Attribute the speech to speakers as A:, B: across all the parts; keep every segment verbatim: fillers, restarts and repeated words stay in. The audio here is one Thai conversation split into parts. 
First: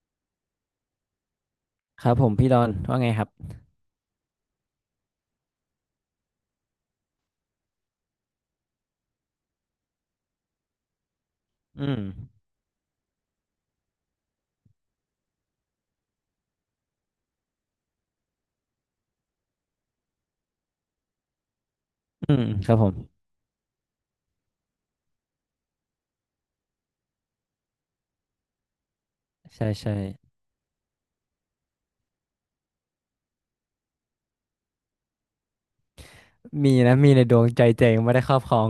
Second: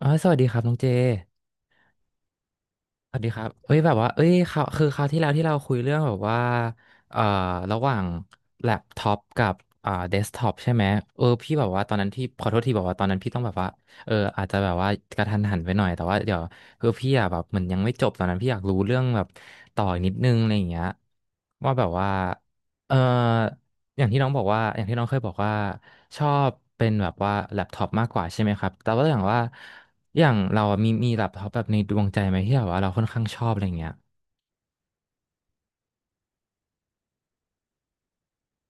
A: ออสวัสดีครับน้องเจ
B: ครับผมพี่ดอนว่าไง
A: สวัส
B: ครั
A: ดี
B: บ
A: ครับเอ้ยแบบว่าเอ้ยคราวคือคราวที่แล้วที่เราคุยเรื่องแบบว่าเอ่อระหว่างแล็ปท็อปกับอ่าเดสก์ท็อปใช่ไหมเออพี่แบบ
B: อื
A: ว่าตอน
B: ม
A: นั้นพี่ขอโทษทีบอกว่าตอนนั้นพี่ต้องแบบว่าเอออาจจะแบบว่ากระทันหันไปหน่อยแต่ว่าเดี๋ยวคือพี่อะแบบเหมือนยังไม่จบตอนนั้นพี่อยากรู้เรื่องแบบต่ออีกนิดนึงอะไรอย่างเงี้ยว่าแบบว่า
B: อืมครับผ
A: เออ
B: ม
A: อย่างที่น้องบอกว่าอย่างที่น้องเคยบอกว่าชอบเป็นแบบว่าแล็ปท็อปมากกว่าใช่ไหมครับแต่ว่าอย่างว่า
B: ใช่ใช่
A: อย่างเราอะมีมีแบบท็อปแบบในดวงใจไหมที่แบบว่าเราค่อนข้างชอบอะไรเงี้ย
B: มีนะมีในดวงใจเจงไม่ได้ครอบครอง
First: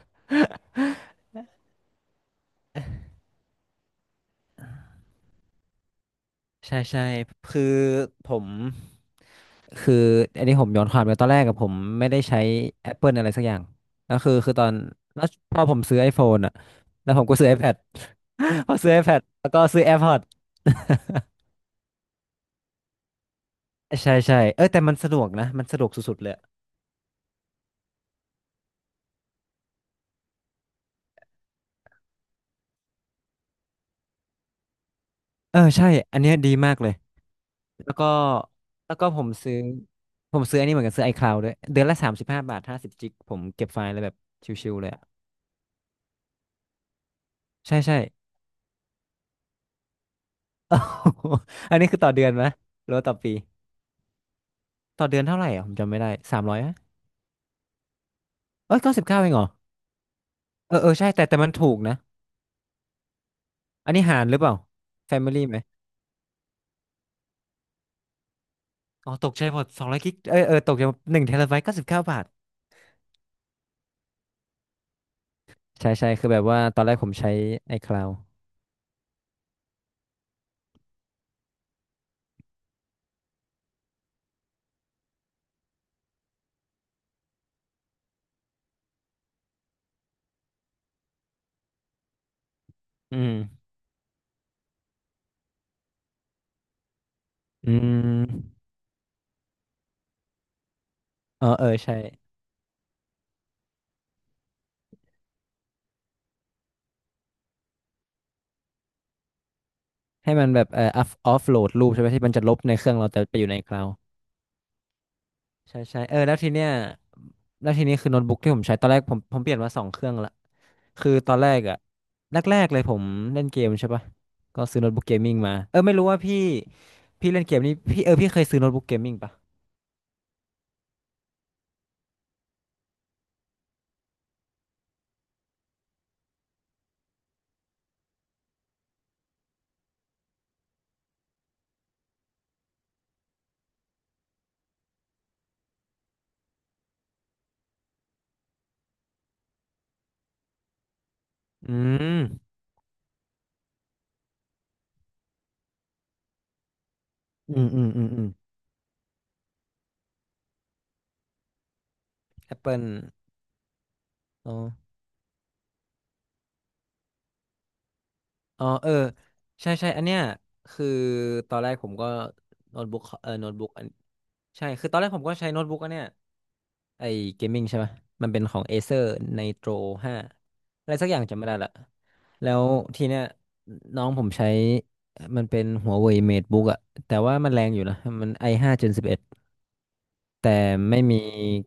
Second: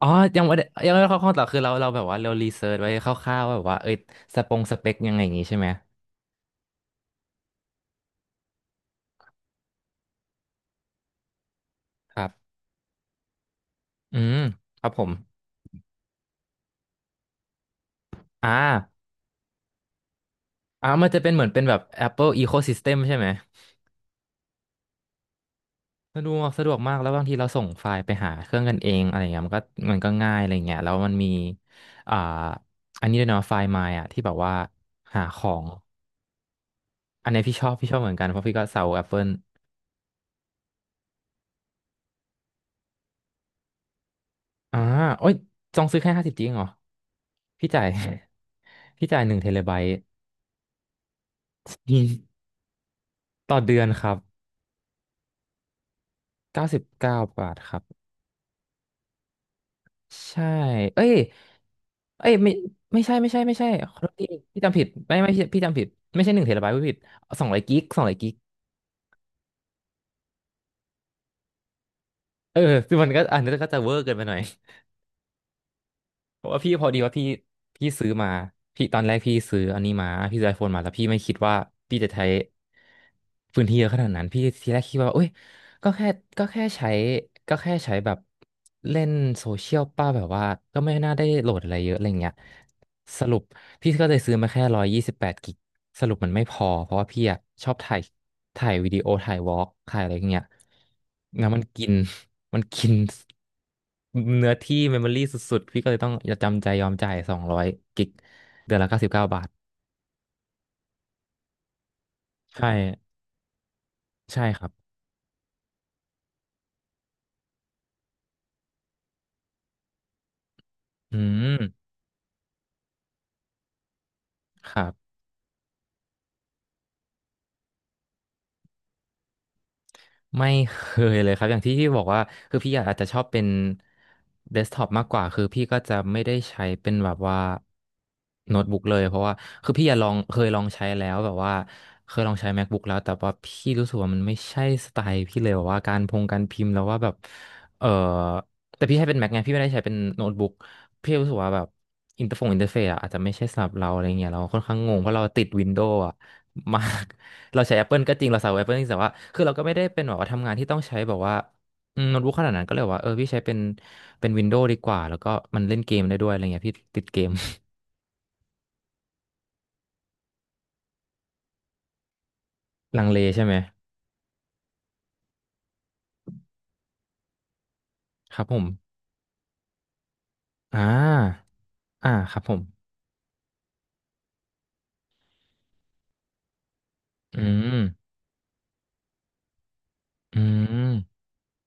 A: อ๋อยังไม่ได้ยังไม่ได้เข้าข้อต่อคือเราเราแบบว่าเรารีเสิร์ชไว้คร่าวๆว่าแบบว่าเอ้ยสปงสเปคยังไงอย่างงี้ใช่ไหม
B: ใช่ใช่คือผมคืออันนี้ผมย้อนความไปตอนแรกกับผมไม่
A: ค
B: ได้
A: รั
B: ใช้
A: บ
B: Apple อะไรสักอย่างแล้
A: อื
B: วคือ
A: ม
B: คือตอน
A: ครับผม
B: แล้วพอผมซื้อ iPhone อ่ะแล้วผมก็ซื้อ iPad
A: อ่า
B: พอซื้อ iPad แล้วก็ซื้อ AirPods
A: อ่ามันจะเป็นเหมือนเป็นแบบ Apple Ecosystem ใช่ไหม
B: ใช่ใช่เออแต่มันสะดวกนะมันสะดวกสุด
A: สะ
B: ๆ
A: ด
B: เลย
A: วกสะดวกมากแล้วบางทีเราส่งไฟล์ไปหาเครื่องกันเองอะไรเงี้ยมันก็มันก็ง่ายอะไรเงี้ยแล้วมันมีอ่าอันนี้ด้วยเนาะไฟล์ My อ่ะที่แบบว่าหาขอ
B: เออ
A: ง
B: ใช่อันเนี้ยดีมากเลย
A: อันนี้พี่ชอบพี่
B: แล้
A: ช
B: ว
A: อบ
B: ก็
A: เหมือนกันเพราะพี่ก็สาว
B: แล้วก็ผม
A: Apple
B: ซื้อผมซื้ออันนี้เหมือนกันซื้อ iCloud ด้วยเดือนละสามสิบห้าบาทห้าสิบจิกผมเก็บไฟล์เลยแบบชิว
A: อ่า
B: ๆเลยอะ
A: โอ้ยจองซื้อแค่ห้าสิบจริงเหรอพี่
B: ใช่
A: จ่าย
B: ใช่
A: พี่จ่ายหนึ่งเทเลไบต์
B: อันนี้คือต่อเดือน
A: อ
B: ไหมหรือว่าต่อปี
A: ต่อเดือนครับ
B: ต่อเดือนเท่าไหร่อ่ะผมจำไม่ได้สามร้อย
A: เก้าสิบเก้าบาทครับ
B: เอ้ยเก้าสิบเก้าเองเหรอ
A: ใช่
B: เออเออ
A: เอ้
B: ใช่
A: ย
B: แต่แต่มันถูกนะ
A: เอ้ยไม่ไม่ใช่ไม่ใช่ไม่ใช่
B: อั
A: ข
B: น
A: อ
B: นี้
A: โทษ
B: หา
A: ที
B: รหรือเปล่า
A: พี่จำผิดไม่ไม่
B: Family
A: พี่
B: ไหม
A: พี่จำผิดไม่ใช่หนึ่งเทเลไบต์พี่ผิดสองร้อยกิกสองร้อยกิก
B: อ๋อตกใจหมดสองร้อยกิกเออเออตกใจหมดหนึ่งเทราไบต์เก้าสิบเก้าบาท
A: เออคือมันก็อันนี้ก็จะเวอร์เกินไปหน่อย
B: ใช่ใช่คือแบ
A: เพ
B: บ
A: ราะ
B: ว่า
A: ว่าพี่
B: ตอ
A: พ
B: น
A: อ
B: แรก
A: ดี
B: ผ
A: ว่า
B: ม
A: พี่
B: ใช้
A: พี่ซื้อ
B: iCloud
A: มาพี่ตอนแรกพี่ซื้ออันนี้มาพี่ซื้อไอโฟนมาแล้วพี่ไม่คิดว่าพี่จะใช้พื้นที่เยอะขนาดนั้นพี่ทีแรกคิดว่าเอ้ย ก็แค่ก็แค่ใช้ก็แค่ใช้แบบเล่นโซเชียลป้าแบบว่าก็ไม่น่าได้โหลดอะไรเยอะอะไรเงี้ย
B: อื
A: ส
B: ม
A: รุปพี่ก็เลยซื้อมาแค่ร้อยยี่สิบแปดกิกสรุปมันไม่พอเพราะว่าพี่อะช
B: อื
A: อบถ่าย
B: ม
A: ถ่ายวิดีโอถ่ายวอล์กถ่ายอะไรเงี้ย
B: เออ
A: งั้นมั
B: เอ
A: น
B: อ
A: กิน
B: ใช่
A: มันกินเนื้อที่เมมโมรี่สุดๆพี่ก็เลยต้องจำใจยอมจ่ายสองร้อยกิกเดือนละเก้าสิบเก้าบาท
B: ให้มันแบบเอ่อออฟโหลดรูปใช่ไหมที่มันจะลบ
A: ใช่
B: ในเครื่องเราแต่ไปอยู่ในคลาวด์
A: ใช่ครับ
B: ใช่ใช่เออแล้วทีเนี้ยแล้วทีนี้คือโน้ตบุ๊กที่ผมใช้ตอนแรกผมผมเปลี่ยนมาสองเครื่องละคือ
A: อื
B: ตอนแรก
A: ม
B: อะแรกๆเลยผมเล่นเกมใช่ปะก็
A: ค
B: ซื้อ
A: รั
B: โน้
A: บ
B: ตบุ๊กเกมมิ่งมาเออไม่รู้ว่าพี่พี่เล่นเกมนี้พี่เออพี่เคยซื้อโน้ตบุ๊กเกมมิ่งปะ
A: ไม่เคยเลยครับอย่างที่พี่บอกว่าคือพี่อาจจะชอบเป็นเดสก์ท็อปมากกว่าคือพี่ก็จะไม่ได้ใช้เป็นแบบว่าโน้ตบุ๊กเลยเพราะว่าคือพี่อะลองเคยลองใช้แล้วแบบว่าเคยลองใช้ MacBook แล้วแต่ว่าพี่รู้สึกว่ามันไม่ใช่สไตล์พี่เลยแบบว่าการพงการพิมพ์แล้วว่าแบบเออแต่พี่ใช้เป็น Mac ไงพี่ไม่ได้ใช้เป็นโน้ตบุ๊กพี่รู้สึกว่าแบบ
B: อืม
A: อินเตอร์ฟงอินเตอร์เฟซอะอาจจะไม่ใช่สำหรับเราอะไรเงี้ยเราค่อนข้างงงเพราะเราติดวินโดว์อะมาก
B: อื
A: เรา
B: ม
A: ใช้
B: อืมอื
A: Apple
B: ม
A: ก็
B: อื
A: จริ
B: ม
A: งเราใช้ Apple จริงแต่ว่าคือเราก็ไม่ได้เป็นแบบว่าทำงานที่ต้องใช้แบบว่าอืมโน้ตบุ๊กขนาด
B: แอป
A: นั้นก็
B: เปิ
A: เลย
B: ล
A: บอกว่าเออพี่ใช้เป็นเป็น
B: อ๋อ
A: Windows ดีกว่าแล้วก็มันเล่นเกมได้ด้วยอะไรเงี้ยพี่ติดเกม
B: อ๋อเออใช่ใช่อันเนี้ยคือตอนแรกผมก็โน้ต บุ๊
A: ลั
B: ก
A: งเล
B: เออ
A: ใช่
B: โน้
A: ไห
B: ต
A: ม
B: บุ๊กอันใช่คือตอนแรกผมก็ใช้โน้ตบุ๊กอันเนี้ย ไอเกมมิ่งใช่ไหมมัน
A: ค
B: เป็
A: รั
B: น
A: บ
B: ข
A: ผ
B: อง
A: ม
B: Acer Nitro ห้า
A: อ่
B: อะไรสักอย่างจำ
A: า
B: ไม่ได้ละ
A: อ่าครับ
B: แล้
A: ผม
B: วทีเนี้ยน้องผมใช้มันเป็น Huawei MateBook อะแต่ว่า
A: อื
B: มันแรงอ
A: ม
B: ยู่นะมัน ไอ ไฟว์ Gen สิบเอ็ด
A: อื
B: แต่
A: ม
B: ไม่มี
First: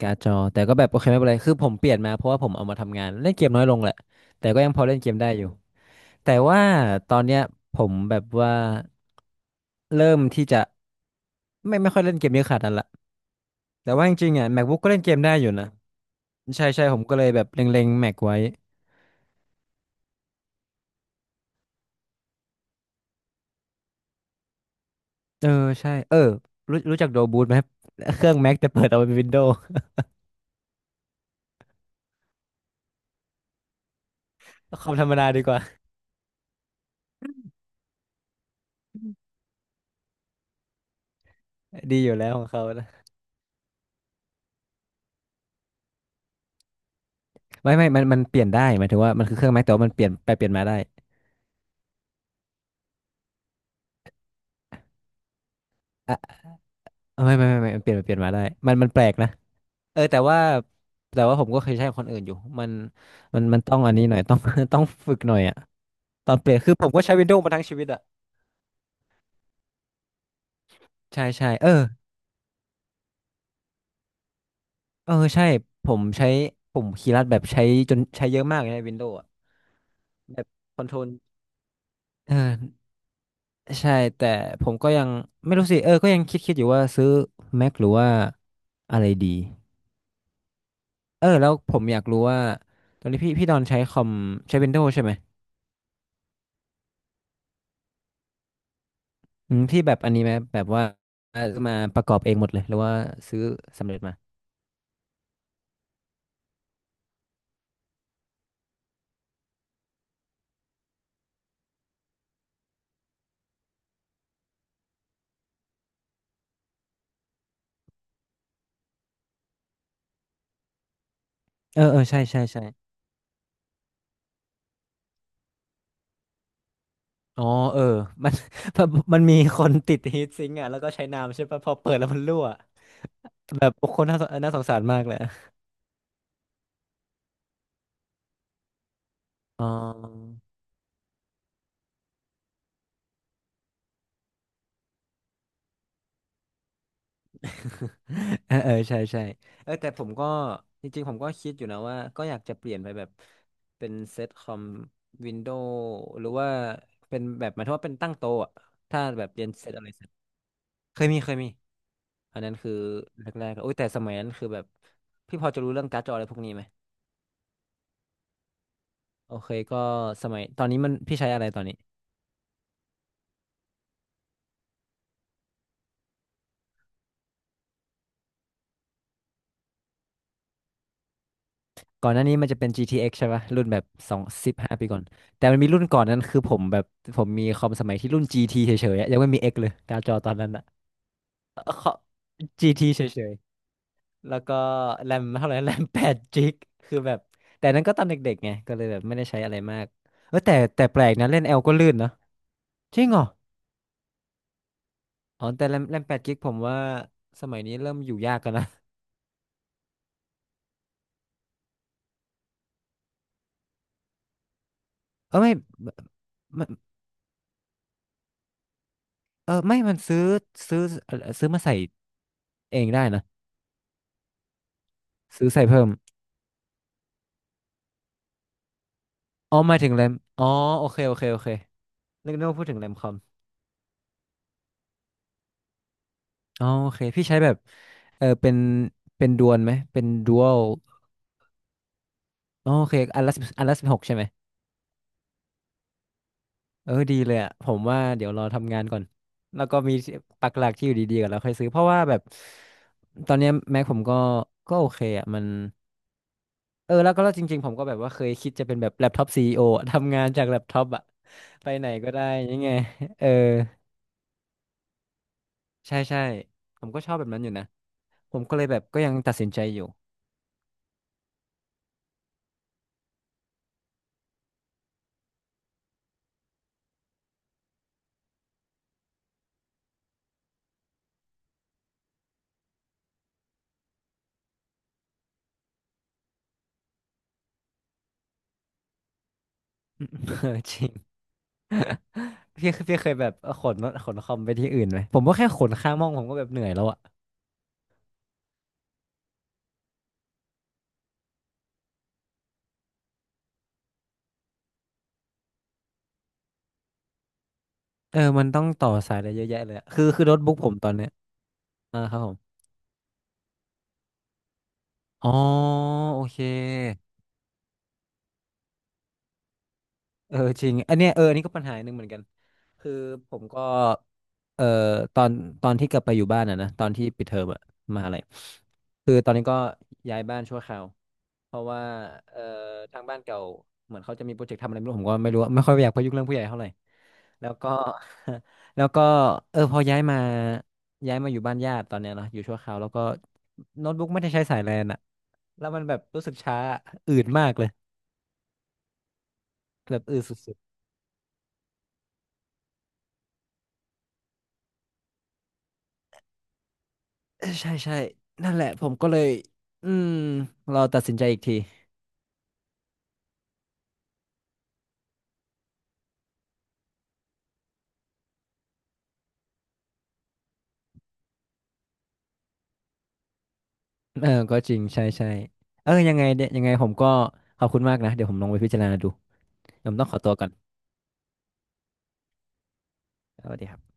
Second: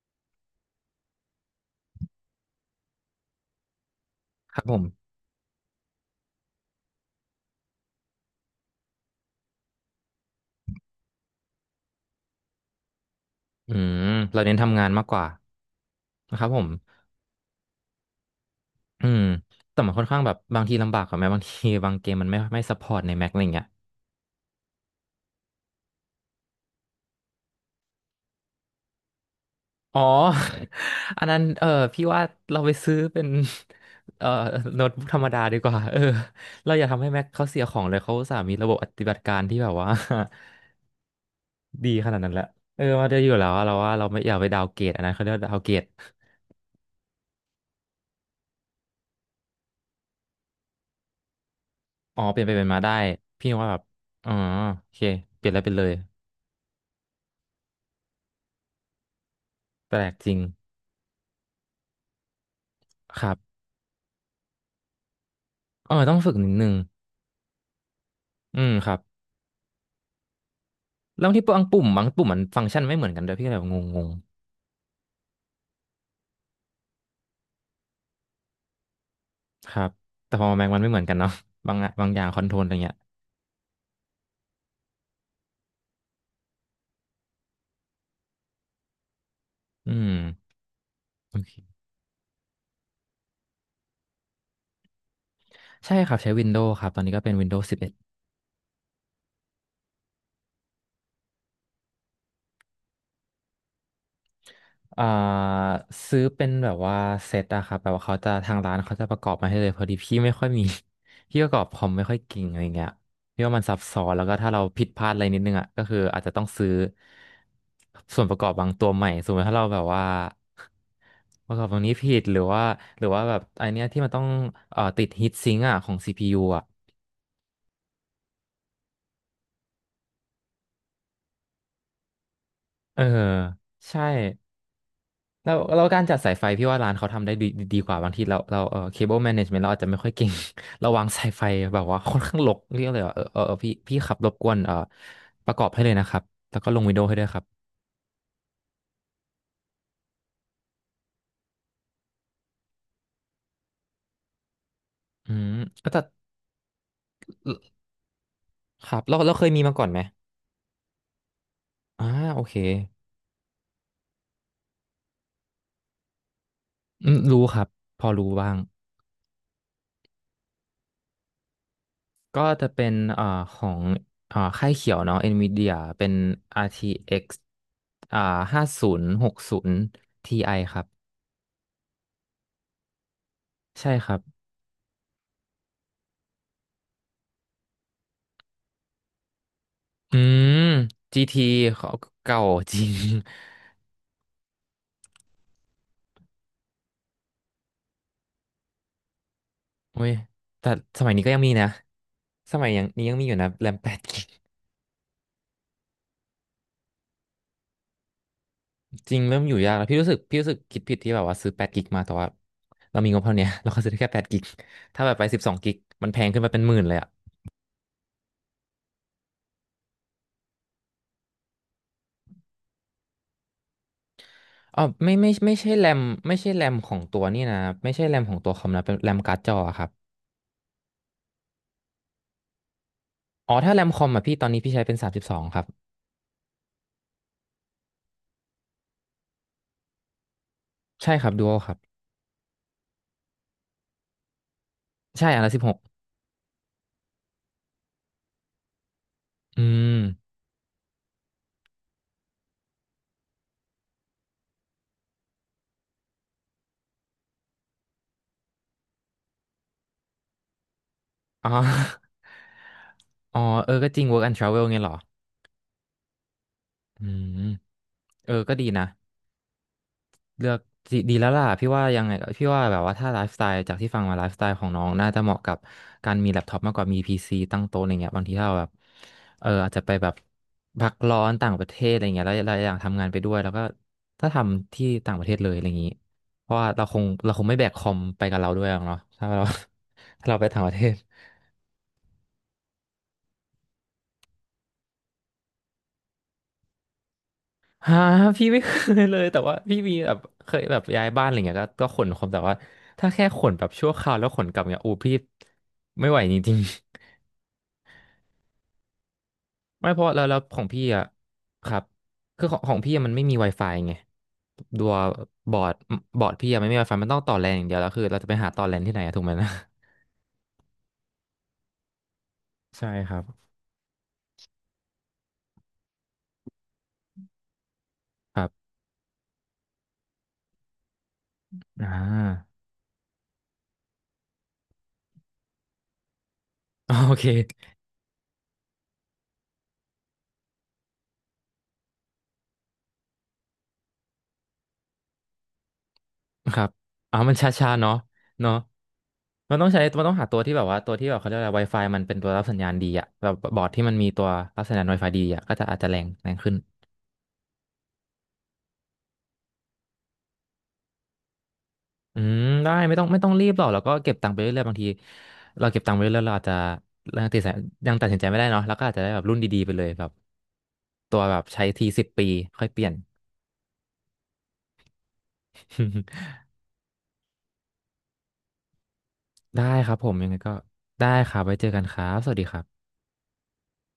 B: การ์ดจอแต่ก็แบบโอเคไม่เป็นไรคือผมเปลี่ยนมาเพราะว่าผมเอามาทำงานเล่นเกมน้อยลงแหละแต่
A: ค
B: ก็
A: รับ
B: ยั
A: ผ
B: งพ
A: ม
B: อเล่นเกมได้อยู่แต่ว่าตอนเนี้ยผมแบบว่าเริ่มที่จะไม่ไม่ค่อยเล่นเกมเยอะขนาดนั้นละ
A: อื
B: แต่
A: ม
B: ว่าจริงๆ
A: เรา
B: อ่ะ
A: เน้นทำ
B: MacBook
A: งาน
B: ก็เล่น
A: มาก
B: เก
A: ก
B: ม
A: ว่า
B: ได้อยู่นะ
A: นะครับผ
B: ใช่
A: ม
B: ใช่ผมก็เลยแบบเล็งๆแม็กไว้
A: อืมแต่มันค่อนข้างแบบบางทีลำบากกว่าไหมบางทีบางเกมมันไม่ไม่ซัพพอร์ตใน Mac อะไรเงี้ย
B: เออใช่เออรู้รู้จักโดบูทไหมครับเครื่องแม็กแต่เปิดเอาเป็นวินโดว์
A: อ๋อ อันนั้นเออพี่ว่าเราไปซื้อเป็น เอ่อ โน้
B: ค
A: ต
B: อมธ
A: บุ๊
B: ร
A: ก
B: รม
A: ธรร
B: ดา
A: มดา
B: ดีก
A: ดี
B: ว่า
A: กว่าเออเราอย่าทำให้แม็กเขาเสียของเลยเขาอุตสาห์มีระบบปฏิบัติการที่แบบว่า ดี
B: ดี
A: ข
B: อยู่
A: นาด
B: แล้
A: นั้
B: ว
A: นแห
B: ข
A: ละ
B: องเขา
A: เออ
B: นะ
A: มาได้อยู่แล้วอะเราว่าเราไม่อยากไปดาวน์เกรดอันนั้นเขาเรียกว่าดาวน์เกรด
B: ไม่ไม่มันมันเปลี่ยนได้หมายถึงว่ามันคือเครื่องแม็กแต่ว่ามันเปลี่ยนไปเปลี่ยนมาได้
A: อ๋อเปลี่ยนไปเป็นมาได้พี่ว่าแบบอ๋อโอเคเปลี่ยนแล้วเป็นเลย
B: อ่ะไม่ไม่ไม่ไม่มันเปลี่ยนไปเปลี่ยนมาได้มันมันแปลกนะ
A: แป
B: เอ
A: ล
B: อ
A: ก
B: แต่
A: จริ
B: ว่า
A: ง
B: แต่ว่าผมก็เคยใช้ของคนอื่นอยู่มัน
A: ครับ
B: มันมันต้องอันนี้หน่อยต้อง ต้องฝึกหน่อยอ่ะ
A: เออต้อง
B: ต
A: ฝึ
B: อ
A: ก
B: นเป
A: นิ
B: ลี่
A: ด
B: ยน
A: นึ
B: คื
A: ง
B: อผมก็ใช้วินโดว์มาทั้งชีวิตอ่ะ
A: อืมครับ
B: ใช่
A: แล้วที่
B: ใช่
A: บาง
B: เออ
A: ปุ่มบางปุ่มมันฟังก์ชันไม่เหมือนกันด้วยพี่ก็เลยแบบงง
B: เออใช่ผมใช้ผมคีย์ลัดแบบใช้จนใช้เยอะมากเลยในวินโดว์
A: ๆครับแต่
B: แบ
A: พ
B: บ
A: อแม็ก
B: ค
A: มัน
B: อน
A: ไม่
B: โท
A: เห
B: ร
A: มือน
B: ล
A: กันเนาะบางอะบางอย่าง
B: เอ
A: คอนโทรลอะไร
B: อ
A: เงี้ย
B: ใช่แต่ผมก็ยังไม่รู้สิเออก็ยังคิดคิดอยู่ว่าซื้อ Mac หรือว่าอะไรดี
A: อืม
B: เออ
A: โอ
B: แล้วผ
A: เค
B: มอยากรู้ว่าตอนนี้พี่พี่ดอนใช้คอมใช้ Windows ใช่ไหม
A: ใช่ครับใช้ Windows ครับตอนนี้ก็เป็น Windows สิบเอ็ดอ
B: อืมที่แบบอันนี้ไหมแบบว่าเอ่อมาประกอบเองหมดเลยหรือว่าซื้อสำเร็จมา
A: ดอ่าซื้อเป็นแบบว่าเซตอะครับแบบว่าเขาจะทางร้านเขาจะประกอบมาให้เลยพอดีพี่ไม่ค่อยมี พี่ประกอบคอมไม่ค่อยเก่งอะไรเงี้ยพี่ว่ามันซับซ้อนแล้วก็ถ้าเราผิดพลาดอะไรนิดนึงอะก็คืออาจจะต้องซื้อส่วนประกอบบางตัวใหม่สมมติถ้าเราแบบว่า ประกอบบา
B: เอ
A: ง
B: อ
A: นี้
B: เออ
A: ผิ
B: ใช่
A: ดหรื
B: ใช่
A: อ
B: ใช่
A: ว่าหรือว่าแบบไอเนี้ยที่มันต้องเอ่อติดฮีทซิงค์อะของซีพียูอะ
B: อ๋อเออมัน มันมีคนติดฮีทซิงค์อ่ะแล้วก็ใช้น้ำใช่ปะพอเปิดแล้วมันรั่ว
A: เออ
B: แบบโอ้โค
A: ใช่
B: นน่าสงน่าสงสารมากเลยอะ
A: แล้วแล้วการจัดสายไฟพี่ว่าร้านเขาทำได้ดีดีกว่าบางทีเราเราเออเคเบิลแมเนจเมนต์
B: อ๋
A: เรา
B: อ
A: อาจจะไม่ค่อยเก่ง เราวางสายไฟแบบว่าค่อนข้างรกเรียกเลยว่าเออเออเออพี่พี่ขับรบกวนเออประกอบให้เลยนะครับแล้วก็ลงวินโดว์ให้ด้วยครับ
B: เออเออใช่ใช่เออแต่ผมก็จริงๆผมก็คิดอยู่นะว่าก็อยากจะเปลี่ยนไปแบบเป็นเซตคอม
A: อื
B: วินโด
A: ม
B: ว์
A: แล้วแต่
B: หรือว่าเป็นแบบหมายถึงว่าเป็นตั้งโต๊ะอะ
A: ครั
B: ถ้า
A: บเรา
B: แบบ
A: เราเค
B: เรีย
A: ย
B: น
A: มี
B: เซต
A: มาก่
B: อะ
A: อน
B: ไร
A: ไหม
B: เสร็จเคยมีเคยมี
A: อ่าโอ
B: อันนั้
A: เค
B: นคือแรกๆโอ้ยแต่สมัยนั้นคือแบบพี่พอจะรู้เรื่องการ์ดจออะไรพวกนี้ไหม
A: อืมรู้ครับพอรู้บ้าง
B: โอเคก็สมัยตอนนี้มันพี่ใช้อะไรตอนนี้
A: ก็จะเป็นเอ่อของเอ่อค่ายเขียวเนาะ Nvidia เป็น อาร์ ที เอ็กซ์ อกซ์อ่าห้าศูนย์หกศูนย์ Ti ครับ
B: ก่อนหน้านี้มันจะเป็น จี ที เอ็กซ์ ใช่ป่ะรุ่นแบบ
A: ใช่ค
B: ส
A: รั
B: อ
A: บ
B: งสิบห้าปีก่อนแต่มันมีรุ่นก่อนนั้นคือผมแบบผมมีคอมสมัยที่รุ่น จี ที เฉยๆอะยังไม่มี X เลยการ์ดจอ
A: อื
B: ตอนนั้น
A: ม
B: อะ
A: จี ที
B: เออข
A: เขา
B: อ
A: เก่า จริ
B: จี ที
A: ง
B: เฉยๆแล้วก็แรมเท่าไหร่ แรมแปดจิกคือแบบแต่นั้นก็ตอนเด็กๆไงก็เลยแบบไม่ได้ใช้อะไรมาก
A: โอ้ย
B: เออแต่
A: แต่
B: แต่แป
A: ส
B: ล
A: มั
B: ก
A: ยนี้
B: นะ
A: ก็ยั
B: เล่
A: ง
B: น
A: มี
B: L
A: นะ
B: ก็ลื่นเนาะ
A: สมัยยัง
B: จริ
A: นี้
B: ง
A: ยัง
B: เหรอ
A: มีอยู่นะแรมแปดกิก
B: อ๋อแต่แรมแรมแปดจิกผมว่าสมัยนี้เริ่มอยู่ยากกันนะ
A: จริงเริ่มอยู่ยากแล้วพี่รู้สึกพี่รู้สึกคิดผิดที่แบบว่าซื้อแปดกิกมาแต่ว่าเรามีงบเท่าเนี้ย เราก็ซื้อได้แค่แปดกิกถ้าแบบไป
B: เอ
A: สิ
B: อ
A: บส
B: ไม่
A: องกิกมันแพงขึ้นมาเป็น
B: มั
A: ห
B: น
A: มื่นเลยอ่ะ
B: เออไม่มันซื้อซื้อซื้อมาใส่เองได้นะ
A: อ๋อไม่ไม่
B: ซื้อ
A: ไม่
B: ใส่
A: ใช่
B: เพิ่
A: แร
B: ม
A: มไม่ใช่แรมของตัวนี่นะไม่ใช่แรมของตัวคอมนะเป็นแรมการ์ดจ
B: อ๋
A: อ
B: อห
A: อะ
B: มาย
A: ครั
B: ถึ
A: บ
B: งแรมอ๋อโอเคโอเคโอเคนึกนึกว่าพูดถึงแรมคอม
A: อ๋อถ้าแรมคอมอ่ะพี่ตอนนี้พี่ใช้เป็นสามสิบสองครับ
B: อ๋อโอเคพี่ใช้แบบเออเป็นเป็นดวนไหมเป็นดวล
A: ใช่ครับดูโอครับ
B: อ๋อโอเคอันละอันละสิบหกใช่ไหม
A: ใช่อันละสิบหก
B: เออดีเลยอ่ะผมว่าเดี๋ยวรอทำงานก่อน
A: อื
B: แล้วก็มี
A: ม
B: ปักหลักที่อยู่ดีๆก่อนแล้วค่อยซื้อเพราะว่าแบบตอนเนี้แม็ผมก็ก็โอเคอ่ะมันเออแล้วก็แล้วจริงๆผมก็แบบว่าเคยคิดจะเป็นแบบแล็ปท็อปซีอีโอ ทำงานจากแล็ปท็อปอ่ะ
A: อ๋อ
B: ไปไหนก็ได้ยังไงเออ
A: อ๋อเออก็จริง work and travel ไงเหรอ
B: ใช่ใช่ผมก็
A: อื
B: ชอบแบบ
A: ม
B: นั้นอยู่นะ
A: เออ
B: ผม
A: ก็
B: ก็เล
A: ดี
B: ยแบบ
A: นะ
B: ก็ยังตัดสินใจอยู่
A: เลือกดีดีแล้วล่ะพี่ว่ายังไงพี่ว่าแบบว่าถ้าไลฟ์สไตล์จากที่ฟังมาไลฟ์สไตล์ของน้องน่าจะเหมาะกับการมีแล็ปท็อปมากกว่ามีพีซีตั้งโต๊ะอะไรเงี้ยบางทีถ้าเราแบบเอออาจจะไปแบบพักร้อนต่างประเทศอะไรเงี้ยแล้วเราอยากทำงานไปด้วยแล้วก็ถ้าทำที่ต่างประเทศเลยอะไรอย่างนี้เพราะว่าเราคงเราคงไม่แบกคอมไปกับเราด้วยหรอกเนาะถ้าเรา ถ้า
B: เอ
A: เราไป
B: อ
A: ต่างประ
B: จ
A: เท
B: ริ
A: ศ
B: งพี่พี่เคยแบบเออขนขนคอมไปที่อื่นไหมผมก็แค่ขนข้างห้องผมก็แบบเหนื่อยแล้วอะ
A: ฮะพี่ไม่เคยเลยแต่ว่าพี่มีแบบเคยแบบย้ายบ้านอะไรเงี้ยก็ก็ขนของแต่ว่าถ้าแค่ขนแบบชั่วคราวแล้วขนกลับเงี้ยอูพี่ไม่ไหวจริง
B: เออมันต้องต่อสายอะไรเยอะแยะเลย
A: ๆ
B: อะ
A: ไม่เพ
B: คือ
A: ราะแล้
B: คื
A: ว
B: อโน้
A: แล้ว
B: ตบุ๊
A: ข
B: ก
A: อง
B: ผม
A: พี่
B: ตอน
A: อ่ะ
B: เนี้ย
A: ครับ
B: อ่าครับผม
A: คือของของพี่อะมันไม่มี Wi-Fi ไงตัว
B: อ๋อ
A: บอร์ด
B: โอ
A: บอร์ด
B: เค
A: พี่อะไม่มี Wi-Fi มันต้องต่อแลนอย่างเดียวแล้วคือเราจะไปหาต่อแลนที่ไหนอะถูกไหมนะ
B: เออจริงอันเนี้ยเอออันนี้ก็ปัญหาหนึ่งเหมือนกัน
A: ใช่
B: คือ
A: ครับ
B: ผมก็เอ่อตอนตอนที่กลับไปอยู่บ้านอ่ะนะตอนที่ปิดเทอมอะมหาอะไร
A: ครับ
B: คือตอนนี้ก็ย้ายบ้านชั่วคราวเพราะว่า
A: อ่
B: เอ่อ
A: า
B: ทางบ้านเก่าเหมือนเขาจะมีโปรเจกต์ทำอะไรไม่รู้ผมก็ไม่รู้อะไม่ค่อยอยากไปยุ่งเรื่องผู้ใหญ่เท่าไหร่
A: โอเค
B: แล้วก็ แล้วก็เออพอย้ายมาย้ายมาอยู่บ้านญาติตอนเนี้ยเนาะอยู่ชั่วคราวแล้วก็โน้ตบุ๊กไม่ได้ใช้สายแลนอะแล้วมันแบบรู้สึกช้า
A: ครับ
B: อื
A: อ๋อ
B: ด
A: มันช
B: มากเลย
A: ้าๆเนาะเนาะมันต้องใช้
B: แบ
A: มั
B: บ
A: นต้อ
B: อื
A: ง
B: ด
A: หา
B: สุ
A: ตัวที่
B: ด
A: แบบว่าตัวที่แบบเขาเรียกอะไร Wi-Fi มันเป็นตัวรับสัญญาณดีอะแบบบอร์ดที่มันมีตัวรับสัญญาณ Wi-Fi ดีอะก็จะอาจจะแรงแรงขึ้น
B: ๆเออใช่ใช่นั่นแหละผมก็เลยอืมรอตัดสินใจอีกที
A: อืมได้ไม่ต้องไม่ต้องรีบหรอกแล้วก็เก็บตังค์ไปเรื่อยๆบางทีเราเก็บตังค์ไปเรื่อยๆเราอาจจะยังตัดสินยังตัดสินใจไม่ได้เนาะแล้วก็อาจจะได้แบบรุ่นดีๆไปเลยแบบตัวแบบใช้ทีสิบปีค่อยเปลี่ยน
B: เออก็จริงใช่ใช่เออยังไง เนี่ยยังไงผมก็ขอบคุณมากนะเดี๋ยวผมลองไปพิจารณาดู
A: ได้
B: เดี๋
A: ค
B: ยวผ
A: รั
B: ม
A: บ
B: ต้
A: ผ
B: องข
A: ม
B: อ
A: ยั
B: ตั
A: ง
B: ว
A: ไง
B: ก่อน
A: ก็ได้ครับไว้เจอกันครับสวัสดีครับ
B: สวัสดีครับ